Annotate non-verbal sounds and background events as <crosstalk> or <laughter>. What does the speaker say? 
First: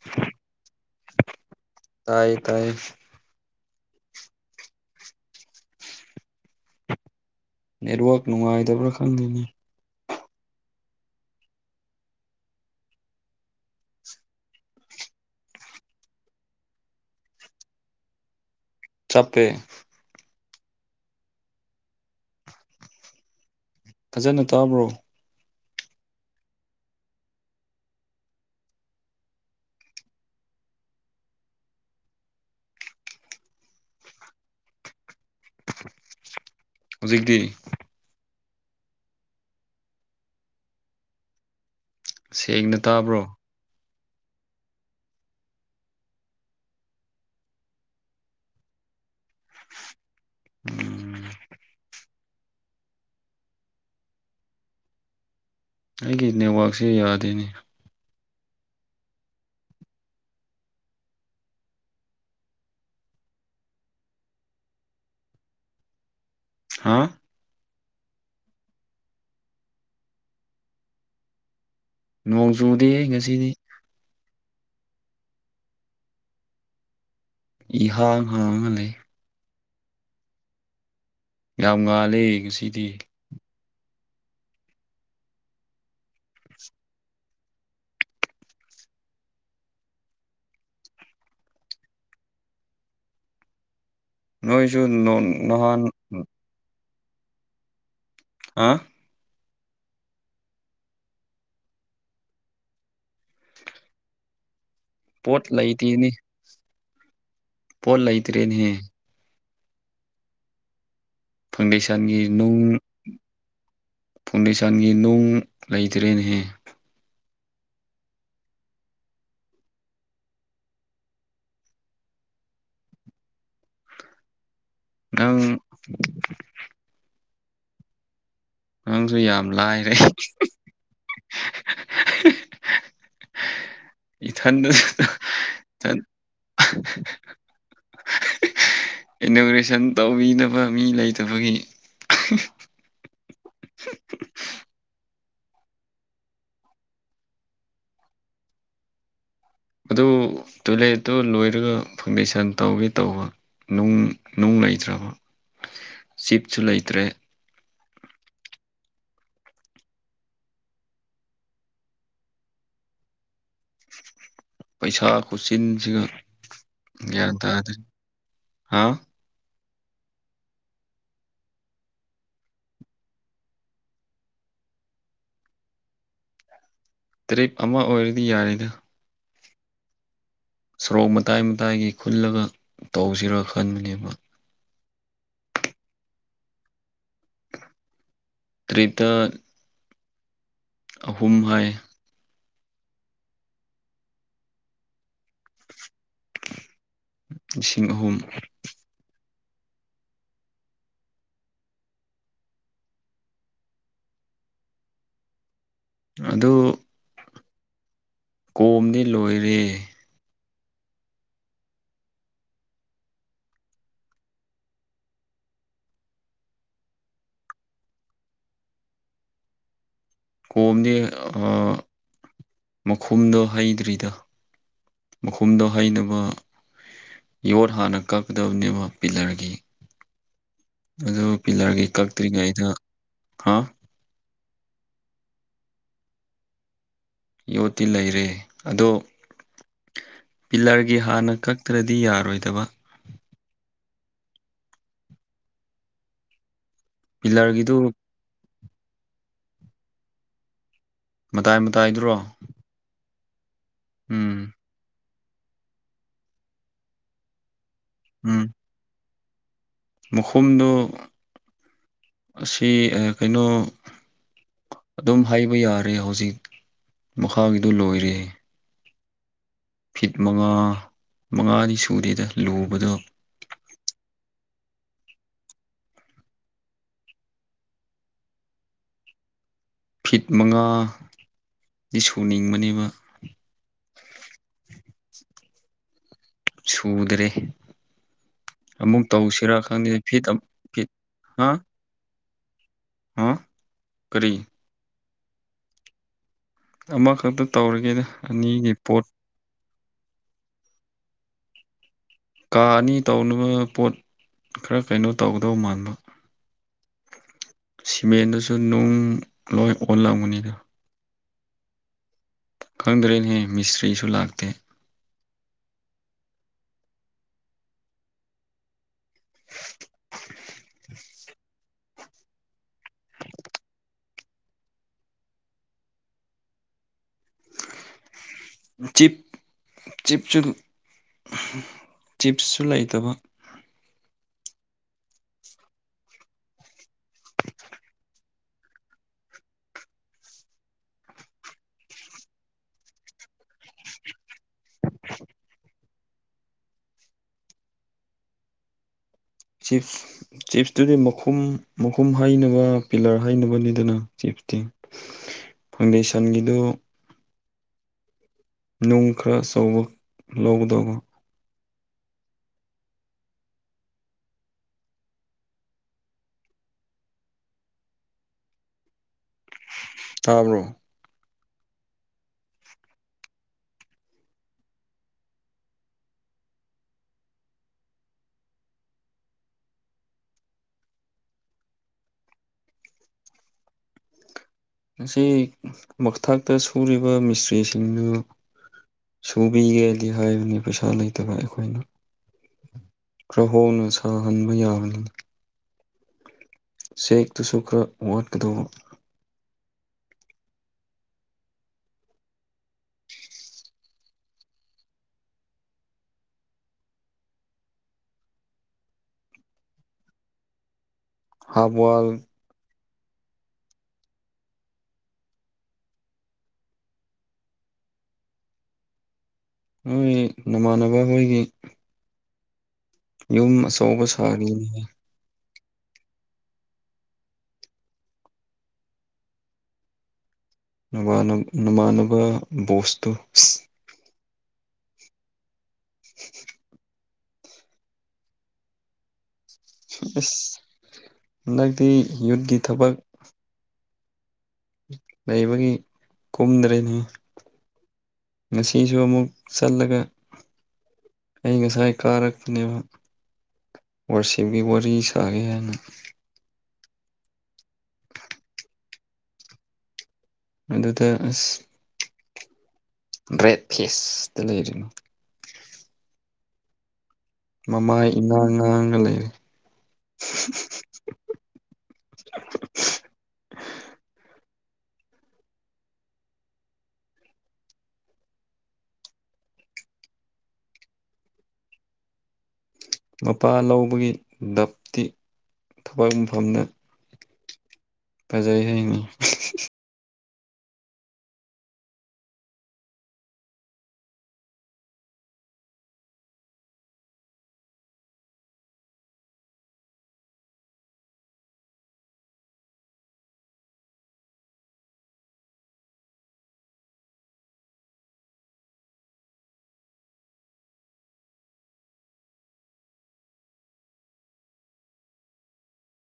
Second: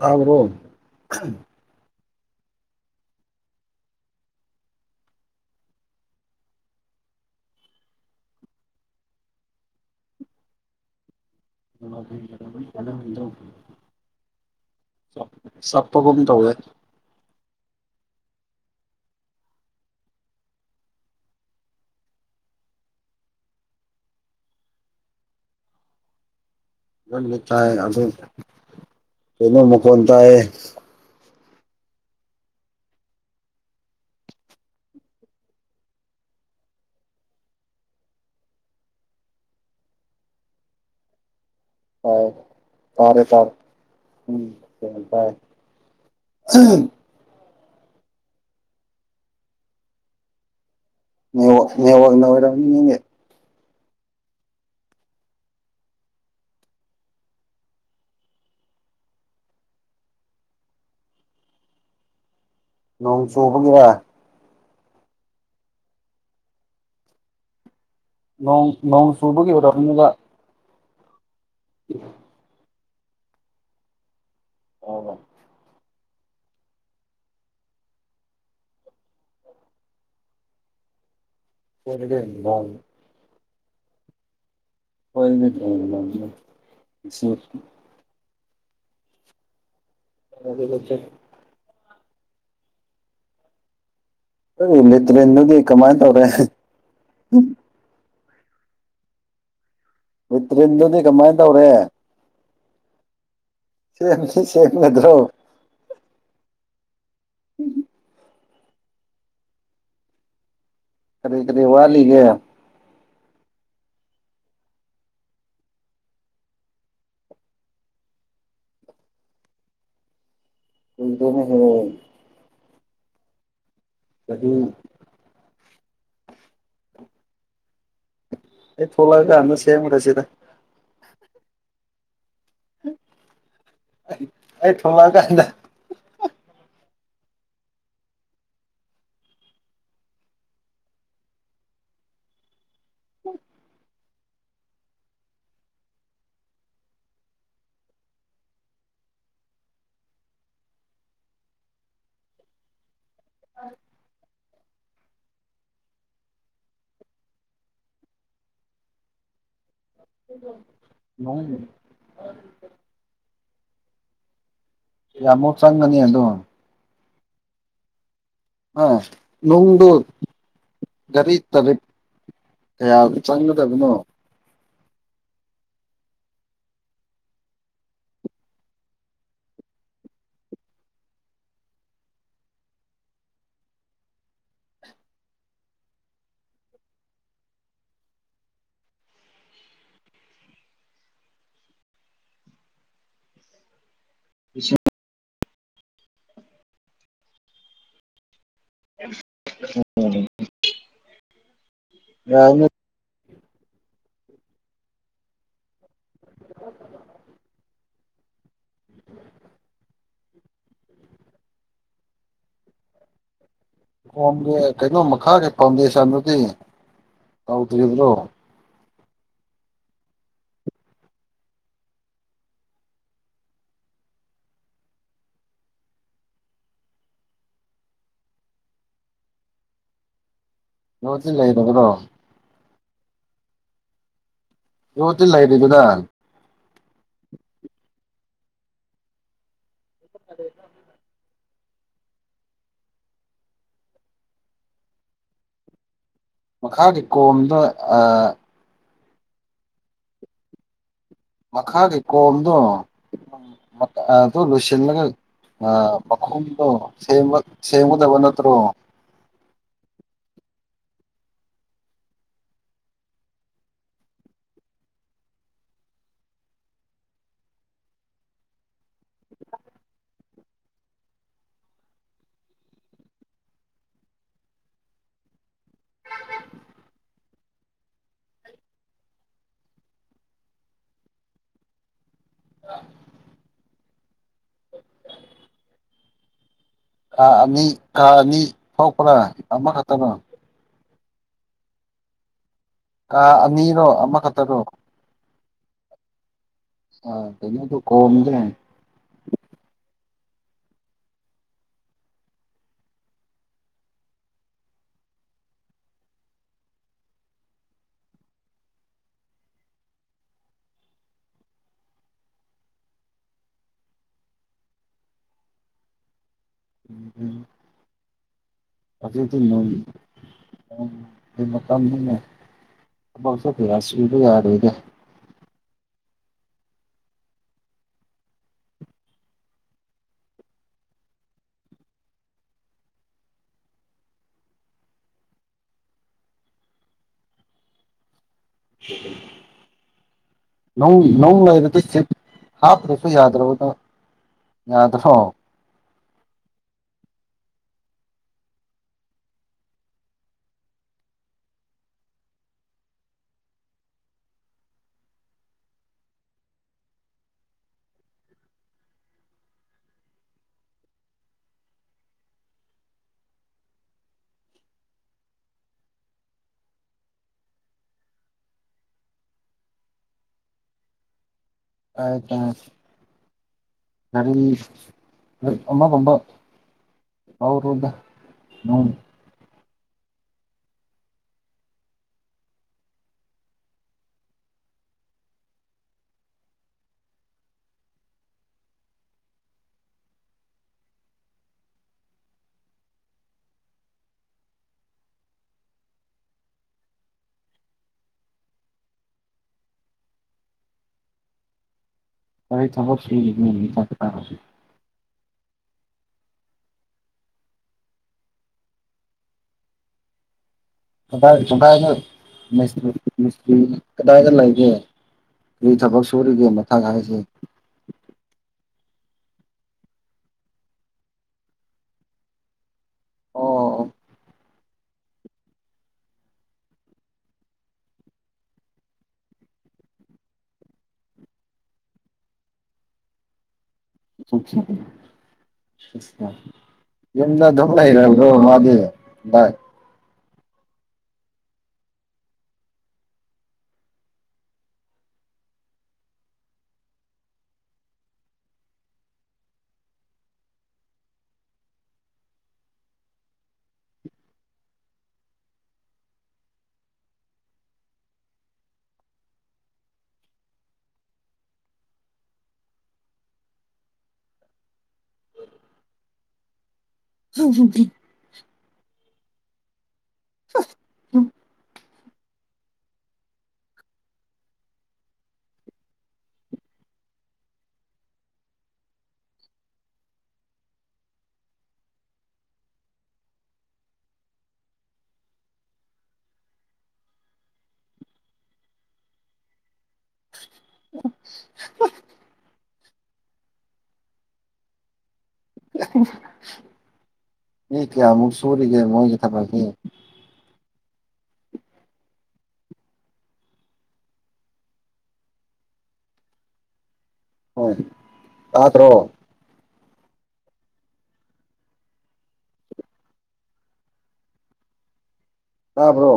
ꯇꯥꯕ꯭ꯔꯣ ꯇꯥꯏꯌꯦ ꯇꯥꯏꯌꯦ ꯅꯦꯠꯋꯛ ꯅꯨꯡꯉꯥꯏꯇꯕ꯭ꯔꯥ ꯈꯪꯗꯦꯅꯦ <inaudible> ꯆꯞ ꯆꯞꯄꯒꯨꯝ ꯇꯧꯋꯦ ꯆꯞꯄꯦ ꯐꯖꯅ ꯇꯥꯕ꯭ꯔꯣ ꯖꯅ ꯇꯥꯏꯌꯦ ꯑꯗꯣ ꯀꯩꯅꯣ ꯃꯈꯣꯟ ꯇꯥꯏꯌꯦ ꯍꯧꯖꯤꯛꯗꯤ ꯇꯥꯏ ꯁꯦꯡꯅ ꯇꯥꯕ꯭ꯔꯣ ꯇꯥꯔꯦ ꯇꯥꯔꯦ ꯎꯝ ꯇꯥꯏ ꯎꯝ ꯅꯦꯠꯋꯥꯛ ꯅꯦꯠꯋꯥꯛꯅ ꯑꯣꯏꯔꯝꯅꯤꯌꯦ ꯑꯩꯒꯤ ꯅꯦꯠꯋꯥꯛꯛꯁꯦ ꯌꯥꯗꯦꯏꯅꯤ ꯅꯣꯡ ꯆꯨꯕꯒꯤꯔ ꯍꯥꯥ ꯅꯣꯡ ꯅꯣꯡ ꯆꯨꯕꯒꯤ ꯑꯣꯏꯔꯝꯅꯤꯕ ꯎ ꯅꯣꯡ ꯆꯨꯗꯦ ꯉꯁꯤꯗꯤ ꯑꯣ ꯏꯍꯥꯡ ꯍꯥꯡꯉ ꯂꯩ ꯌꯥꯝ ꯉꯥꯜꯂꯦ ꯅꯣꯡ ꯉꯁꯤꯗꯤ UNINTELLIGIBLE UNINTELLIGIBLE ꯅꯣꯏꯁꯨ ꯑꯩ ꯅꯇ꯭ꯔꯤꯗꯨꯗꯤ ꯅꯍꯥꯟ ꯀꯃꯥꯏ ꯇꯧꯔꯦ ꯍꯥꯥ ꯅꯇ꯭ꯔꯤꯟꯗꯨꯗꯤ ꯀꯃꯥꯏꯅ ꯇꯧꯔꯦ UNINTELLIGIBLE ꯄꯣꯠ ꯂꯩꯇꯦꯅꯦ ꯄꯣꯠ ꯂꯩꯇꯔꯦꯅꯦ ꯀꯔꯤ ꯀꯔꯤ ꯐꯥꯎꯟꯗꯦꯁꯟꯒꯤ ꯋꯥꯠꯂꯤꯒꯦ ꯅꯨꯡ ꯐꯥꯎꯟꯗꯦꯁꯟꯒꯤ ꯅꯨꯡ ꯂꯩꯇ꯭ꯔꯦꯅꯦꯍꯦ ꯎꯗꯅ ꯍ ꯀꯔꯤ ꯅꯪ ꯑꯩ ꯅꯪꯁꯨ ꯌꯥꯝ ꯊꯣꯛꯂꯛꯑꯀꯥꯟꯗ ꯂꯥꯏꯔꯦ ꯁꯦꯝꯈ꯭ꯔꯁꯤꯗ ꯑꯩ ꯏꯊꯟꯗꯁꯨ ꯊꯣꯛꯂꯛꯑꯀꯥꯟꯗ ꯏꯊꯟ ꯏꯅꯣꯒ꯭ꯔꯦꯁꯟ ꯇꯧꯕꯤꯅꯕ ꯃꯤ ꯂꯩꯇꯕꯒꯤ <unintelligible> ꯑꯗꯨ ꯇꯣꯏꯂꯦꯠꯇꯨ ꯂꯣꯏꯔꯒ ꯐꯪꯗꯦꯁꯟ ꯇꯧꯒꯦ ꯇꯧꯕ ꯅꯨꯡ ꯅꯨꯡ ꯂꯩꯇ꯭ꯔꯕ ꯆꯦꯛꯁꯨ ꯂꯩꯇ꯭ꯔꯦ ꯑꯣ ꯄꯩꯁꯥ ꯌꯥꯝꯃꯨꯛ ꯆꯪꯒꯅꯤ ꯈꯨꯠꯆꯤꯟꯁꯤꯒ ꯑꯗꯣ ꯒ꯭ꯌꯥꯟ ꯇꯥꯗ꯭ꯔꯦ ꯍꯥ ꯑꯥ ꯅꯨꯡꯗꯨ ꯒꯥꯔꯤ ꯇꯔꯤꯛ ꯀꯌꯥꯗ ꯆꯪꯒꯗꯕꯅꯣ ꯇꯔꯤꯞ ꯑꯃ ꯑꯣꯏꯔꯗꯤ ꯌꯥꯔꯦꯗ ꯁꯣꯔꯣꯛ ꯃꯇꯥꯏ ꯃꯇꯥꯏꯒꯤ ꯈꯨꯜꯂꯒ ꯇꯧꯁꯤꯔꯥ ꯈꯟꯕꯅꯦꯕ ꯇ꯭ꯔꯤꯠꯇ ꯑꯍꯨꯝ ꯍꯥꯏ ꯂꯤꯁꯤꯡ ꯂꯤꯁꯤꯡ ꯑꯍꯨꯝ ꯑꯣ ꯌꯥꯏꯅꯦ ꯑꯗꯨ ꯀꯣꯝꯗꯤ ꯂꯣꯏꯔꯦ ꯀꯣꯝꯗꯤ ꯀꯩꯅꯣꯝ ꯃꯈꯥꯒꯤ ꯐꯥꯎꯟꯗꯦꯁꯟꯗꯨꯗꯤ ꯇꯧꯗ꯭ꯔꯤꯕ꯭ꯔꯣ ꯀꯣꯝꯗꯤ ꯃꯈꯨꯝꯗꯣ ꯍꯩꯗ꯭ꯔꯤꯗ ꯃꯈꯨꯝꯗꯣ ꯍꯩꯅꯕ ꯌꯣꯠ ꯍꯥꯟꯅ ꯀꯛꯀꯗꯕꯅꯦꯕ ꯄꯤꯂꯔꯒꯤ꯫ ꯑꯗꯨ ꯌꯣꯠꯇꯤ ꯄꯤꯂꯔꯒꯤ ꯂꯩꯔꯕ꯭ꯔꯣ ꯀꯛꯇ꯭ꯔꯤꯉꯩꯗ ꯍꯥ ꯌꯣꯠꯇꯤ ꯂꯩꯔꯤꯕꯔꯥ꯫ ꯌꯣꯠꯇꯤ ꯂꯩꯔꯦ ꯑꯗꯣ꯫ <inaudible> ꯄꯤꯂꯔꯒꯤ ꯍꯥꯟꯅ ꯀꯛꯇ꯭ꯔꯗꯤ ꯌꯥꯔꯣꯏꯗꯕ꯫ ꯃꯈꯥꯒꯤ ꯀꯣꯝꯗꯣ ꯄꯤꯂꯔꯒꯤꯗꯨ ꯑꯥ꯫ ꯃꯇꯥꯏ ꯃꯈꯥꯒꯤ ꯃꯇꯥꯏꯗꯨꯔꯣ ꯀꯣꯝꯗꯣ꯫ ꯑꯗꯨ ꯎꯝ ꯂꯣꯏꯁꯤꯜꯂꯒ ꯑ ꯃꯈꯣꯡꯗꯣ ꯁꯦꯝꯕ꯫ ꯁꯦꯝꯒꯗꯕ ꯅꯠꯇꯔꯣ꯫ ꯃꯈꯨꯝꯗꯣ ꯑꯁꯤ ꯑ ꯀꯩꯅꯣ꯫ ꯑꯗꯨꯝ ꯍꯩꯕ ꯌꯥꯔꯦ ꯍꯧꯖꯤꯛ ꯃꯈꯥꯒꯤꯗꯨ ꯂꯣꯏꯔꯦ꯫ ꯐꯤꯠ ꯃꯉꯥ ꯃꯉꯥꯗꯤ ꯁꯨꯗꯦꯗ ꯂꯨꯕꯗꯣ꯫ <inaudible> ꯐꯤꯠ ꯃꯉꯥ꯫ ꯇꯤꯁꯨꯅꯤꯡꯕꯅꯦꯕ꯫ ꯀꯥ ꯁꯨꯗ꯭ꯔꯦ ꯑꯅꯤ ꯀꯥ ꯑꯅꯤ ꯑꯃꯨꯛ ꯊꯣꯛꯄ꯭ꯔꯥ ꯇꯧꯁꯤꯔꯥ ꯈꯪꯗꯔꯦ ꯑꯃꯈꯛꯇꯔꯣ ꯐꯤꯠ ꯑ ꯐꯤꯠ꯫ ꯍꯥ꯫ ꯀꯥ ꯍꯥ ꯑꯅꯤꯔꯣ ꯀꯔꯤ ꯑꯃꯈꯛꯇꯔꯣ꯫ ꯑꯥ ꯑꯃꯈꯛꯇ ꯀꯩꯅꯣꯗꯣ ꯇꯧꯔꯒꯦꯗ ꯀꯣꯝꯗꯦ ꯑꯅꯤꯒꯤ ꯄꯣꯠ ꯀꯥ ꯑꯅꯤ ꯇꯧꯅꯕ ꯄꯣꯠ ꯈꯔ ꯀꯩꯅꯣ ꯇꯧꯒꯗꯧꯕ ꯃꯥꯟꯕ꯫ ꯁꯤꯃꯦꯟꯗꯨꯁꯨ ꯅꯨꯡ ꯂꯣꯏ ꯑꯣꯜꯂꯝꯒꯅꯤꯗ꯫ ꯈꯪꯗ꯭ꯔꯦꯅꯦꯍꯦ ꯃꯤꯁꯇ꯭ꯔꯤꯁꯨ ꯂꯥꯛꯇꯦ꯫ ꯎꯝ ꯫ ꯍꯧꯖꯤꯛꯇꯤ ꯅꯣꯡꯒꯤ <unintelligible> ꯐꯪꯅꯤꯅꯦ ꯊꯕꯛꯁꯨ ꯀꯌꯥ ꯁꯨꯕꯥꯌꯗꯔꯤꯗ꯫ ꯆꯤꯞ꯫ ꯆꯤꯞꯁꯨ ꯆꯤꯞꯁꯁꯨ ꯂꯩꯇꯕ꯫ <inaudible> ꯅꯧ ꯅꯧ ꯂꯩꯔꯗꯤ ꯆꯤꯞ ꯍꯥꯞꯇ꯭ꯔꯁꯨ ꯌꯥꯗ꯭ꯔꯕꯗꯣ ꯌꯥꯗ꯭ꯔꯣ ꯆꯤꯞꯁ꯫ ꯆꯤꯞꯁꯇꯨꯗꯤ ꯃꯈꯨꯝ ꯃꯈꯨꯝ ꯍꯩꯅꯕ ꯄꯤꯂꯔ ꯍꯩꯅꯕꯅꯤꯗꯅ ꯆꯤꯞꯁꯇꯤ꯫ ꯐꯥꯎꯟꯗꯦꯁꯟꯒꯤꯗꯨ꯫ ꯅꯨꯡ ꯈꯔ ꯑꯆꯧꯕ ꯂꯧꯒꯗꯧꯕ꯫ ꯇꯥꯕ꯭ꯔꯣ꯫ ꯇꯥꯏꯌꯦ ꯇꯥꯏꯌꯦ ꯒꯥꯔꯤ ꯑꯃ ꯒꯨꯝꯕꯥ꯫ ꯂꯧꯔꯣꯗ ꯅꯨꯡ꯫ ꯉꯁꯤ ꯃꯊꯥꯛꯇ ꯁꯨꯔꯤꯕ ꯃꯤꯁꯇ꯭ꯔꯤꯁꯤꯡꯗꯨ꯫ ꯁꯨꯕꯤꯒꯦꯗꯤ ꯍꯥꯏꯕꯅꯤ ꯄꯩꯁꯥ ꯂꯩꯇꯕ ꯑꯩꯈꯣꯏꯅ꯫ ꯈ꯭ꯔꯍꯣꯡꯅ ꯁꯥꯍꯟꯕ ꯌꯥꯕꯅꯦ ꯥꯆꯦꯛꯇꯨꯁꯨ ꯈꯔ ꯋꯥꯠꯀꯗꯧꯕ꯫ ꯑꯩ ꯊꯕꯛꯁꯤ ꯃꯤ <unintelligible> ꯀꯗꯥꯏ ꯀꯗꯥꯏꯗ ꯍꯥꯞꯋꯥꯜ ꯃꯤꯁꯇ꯭ꯔꯤ ꯃꯤꯁꯇ꯭ꯔꯤ ꯀꯗꯥꯏꯗ ꯂꯩꯒꯦ ꯀꯔꯤ ꯊꯕꯛ ꯁꯨꯔꯤꯒꯦ ꯃꯊꯛ ꯍꯥꯏꯁꯦ꯫ ꯅꯣꯏ ꯅꯃꯥꯟꯅꯕ ꯍꯣꯏꯒꯤ꯫ ꯌꯨꯝ ꯑꯣ ꯑꯆꯧꯕ ꯁꯥꯔꯤꯅꯤꯗ ꯅꯕꯥꯟꯅ ꯅꯃꯥꯟꯅꯕ ꯕꯣꯁꯇꯨ <unintelligible> ꯌꯨꯝꯗ ꯑꯗꯨꯝ ꯂꯩꯔꯕ꯭ꯔꯣ ꯃꯥꯗꯤ ꯕꯥꯏ ꯑꯁ <unintelligible> ꯍꯟꯗꯛꯇꯤ ꯌꯨꯠꯀꯤ ꯊꯕꯛ ꯂꯩꯕꯒꯤ ꯀꯨꯝꯗ꯭ꯔꯦꯅꯦ ꯉꯁꯤꯁꯨ ꯑꯃꯨꯛ ꯆꯠꯂꯒ ꯑꯩ ꯉꯁꯥꯏ ꯀꯥꯔꯛꯄꯅꯦꯕ ꯋꯥꯁꯤꯞꯒꯤ ꯋꯥꯔꯤ ꯁꯥꯒꯦ ꯍꯥꯏꯅ ꯑꯗꯨꯗ ꯑꯁ ꯕ꯭ꯔꯦꯠ ꯐꯤꯁꯇ ꯂꯩꯔꯤꯝ ꯃꯃꯥꯢ ꯏꯉꯥꯡ ꯉꯥꯡꯉ ꯂꯩꯔꯦ <unintelligible> ꯃꯄꯥ ꯂꯧꯕꯒꯤ ꯗꯞꯇꯤ ꯊꯕꯛ ꯃꯐꯝꯗ ꯐꯖꯩ ꯍꯥꯏꯅꯤ <unintelligible> <unintelligible> <unintelligible> ꯃꯤ ꯀ꯭ꯌꯥꯃꯨꯛ ꯁꯨꯔꯤꯒꯦ ꯃꯣꯏꯒꯤ ꯊꯕꯥꯛꯇꯤ <unintelligible> ꯇꯥꯗ꯭ꯔꯣ ꯇꯥꯕ꯭ꯔꯣ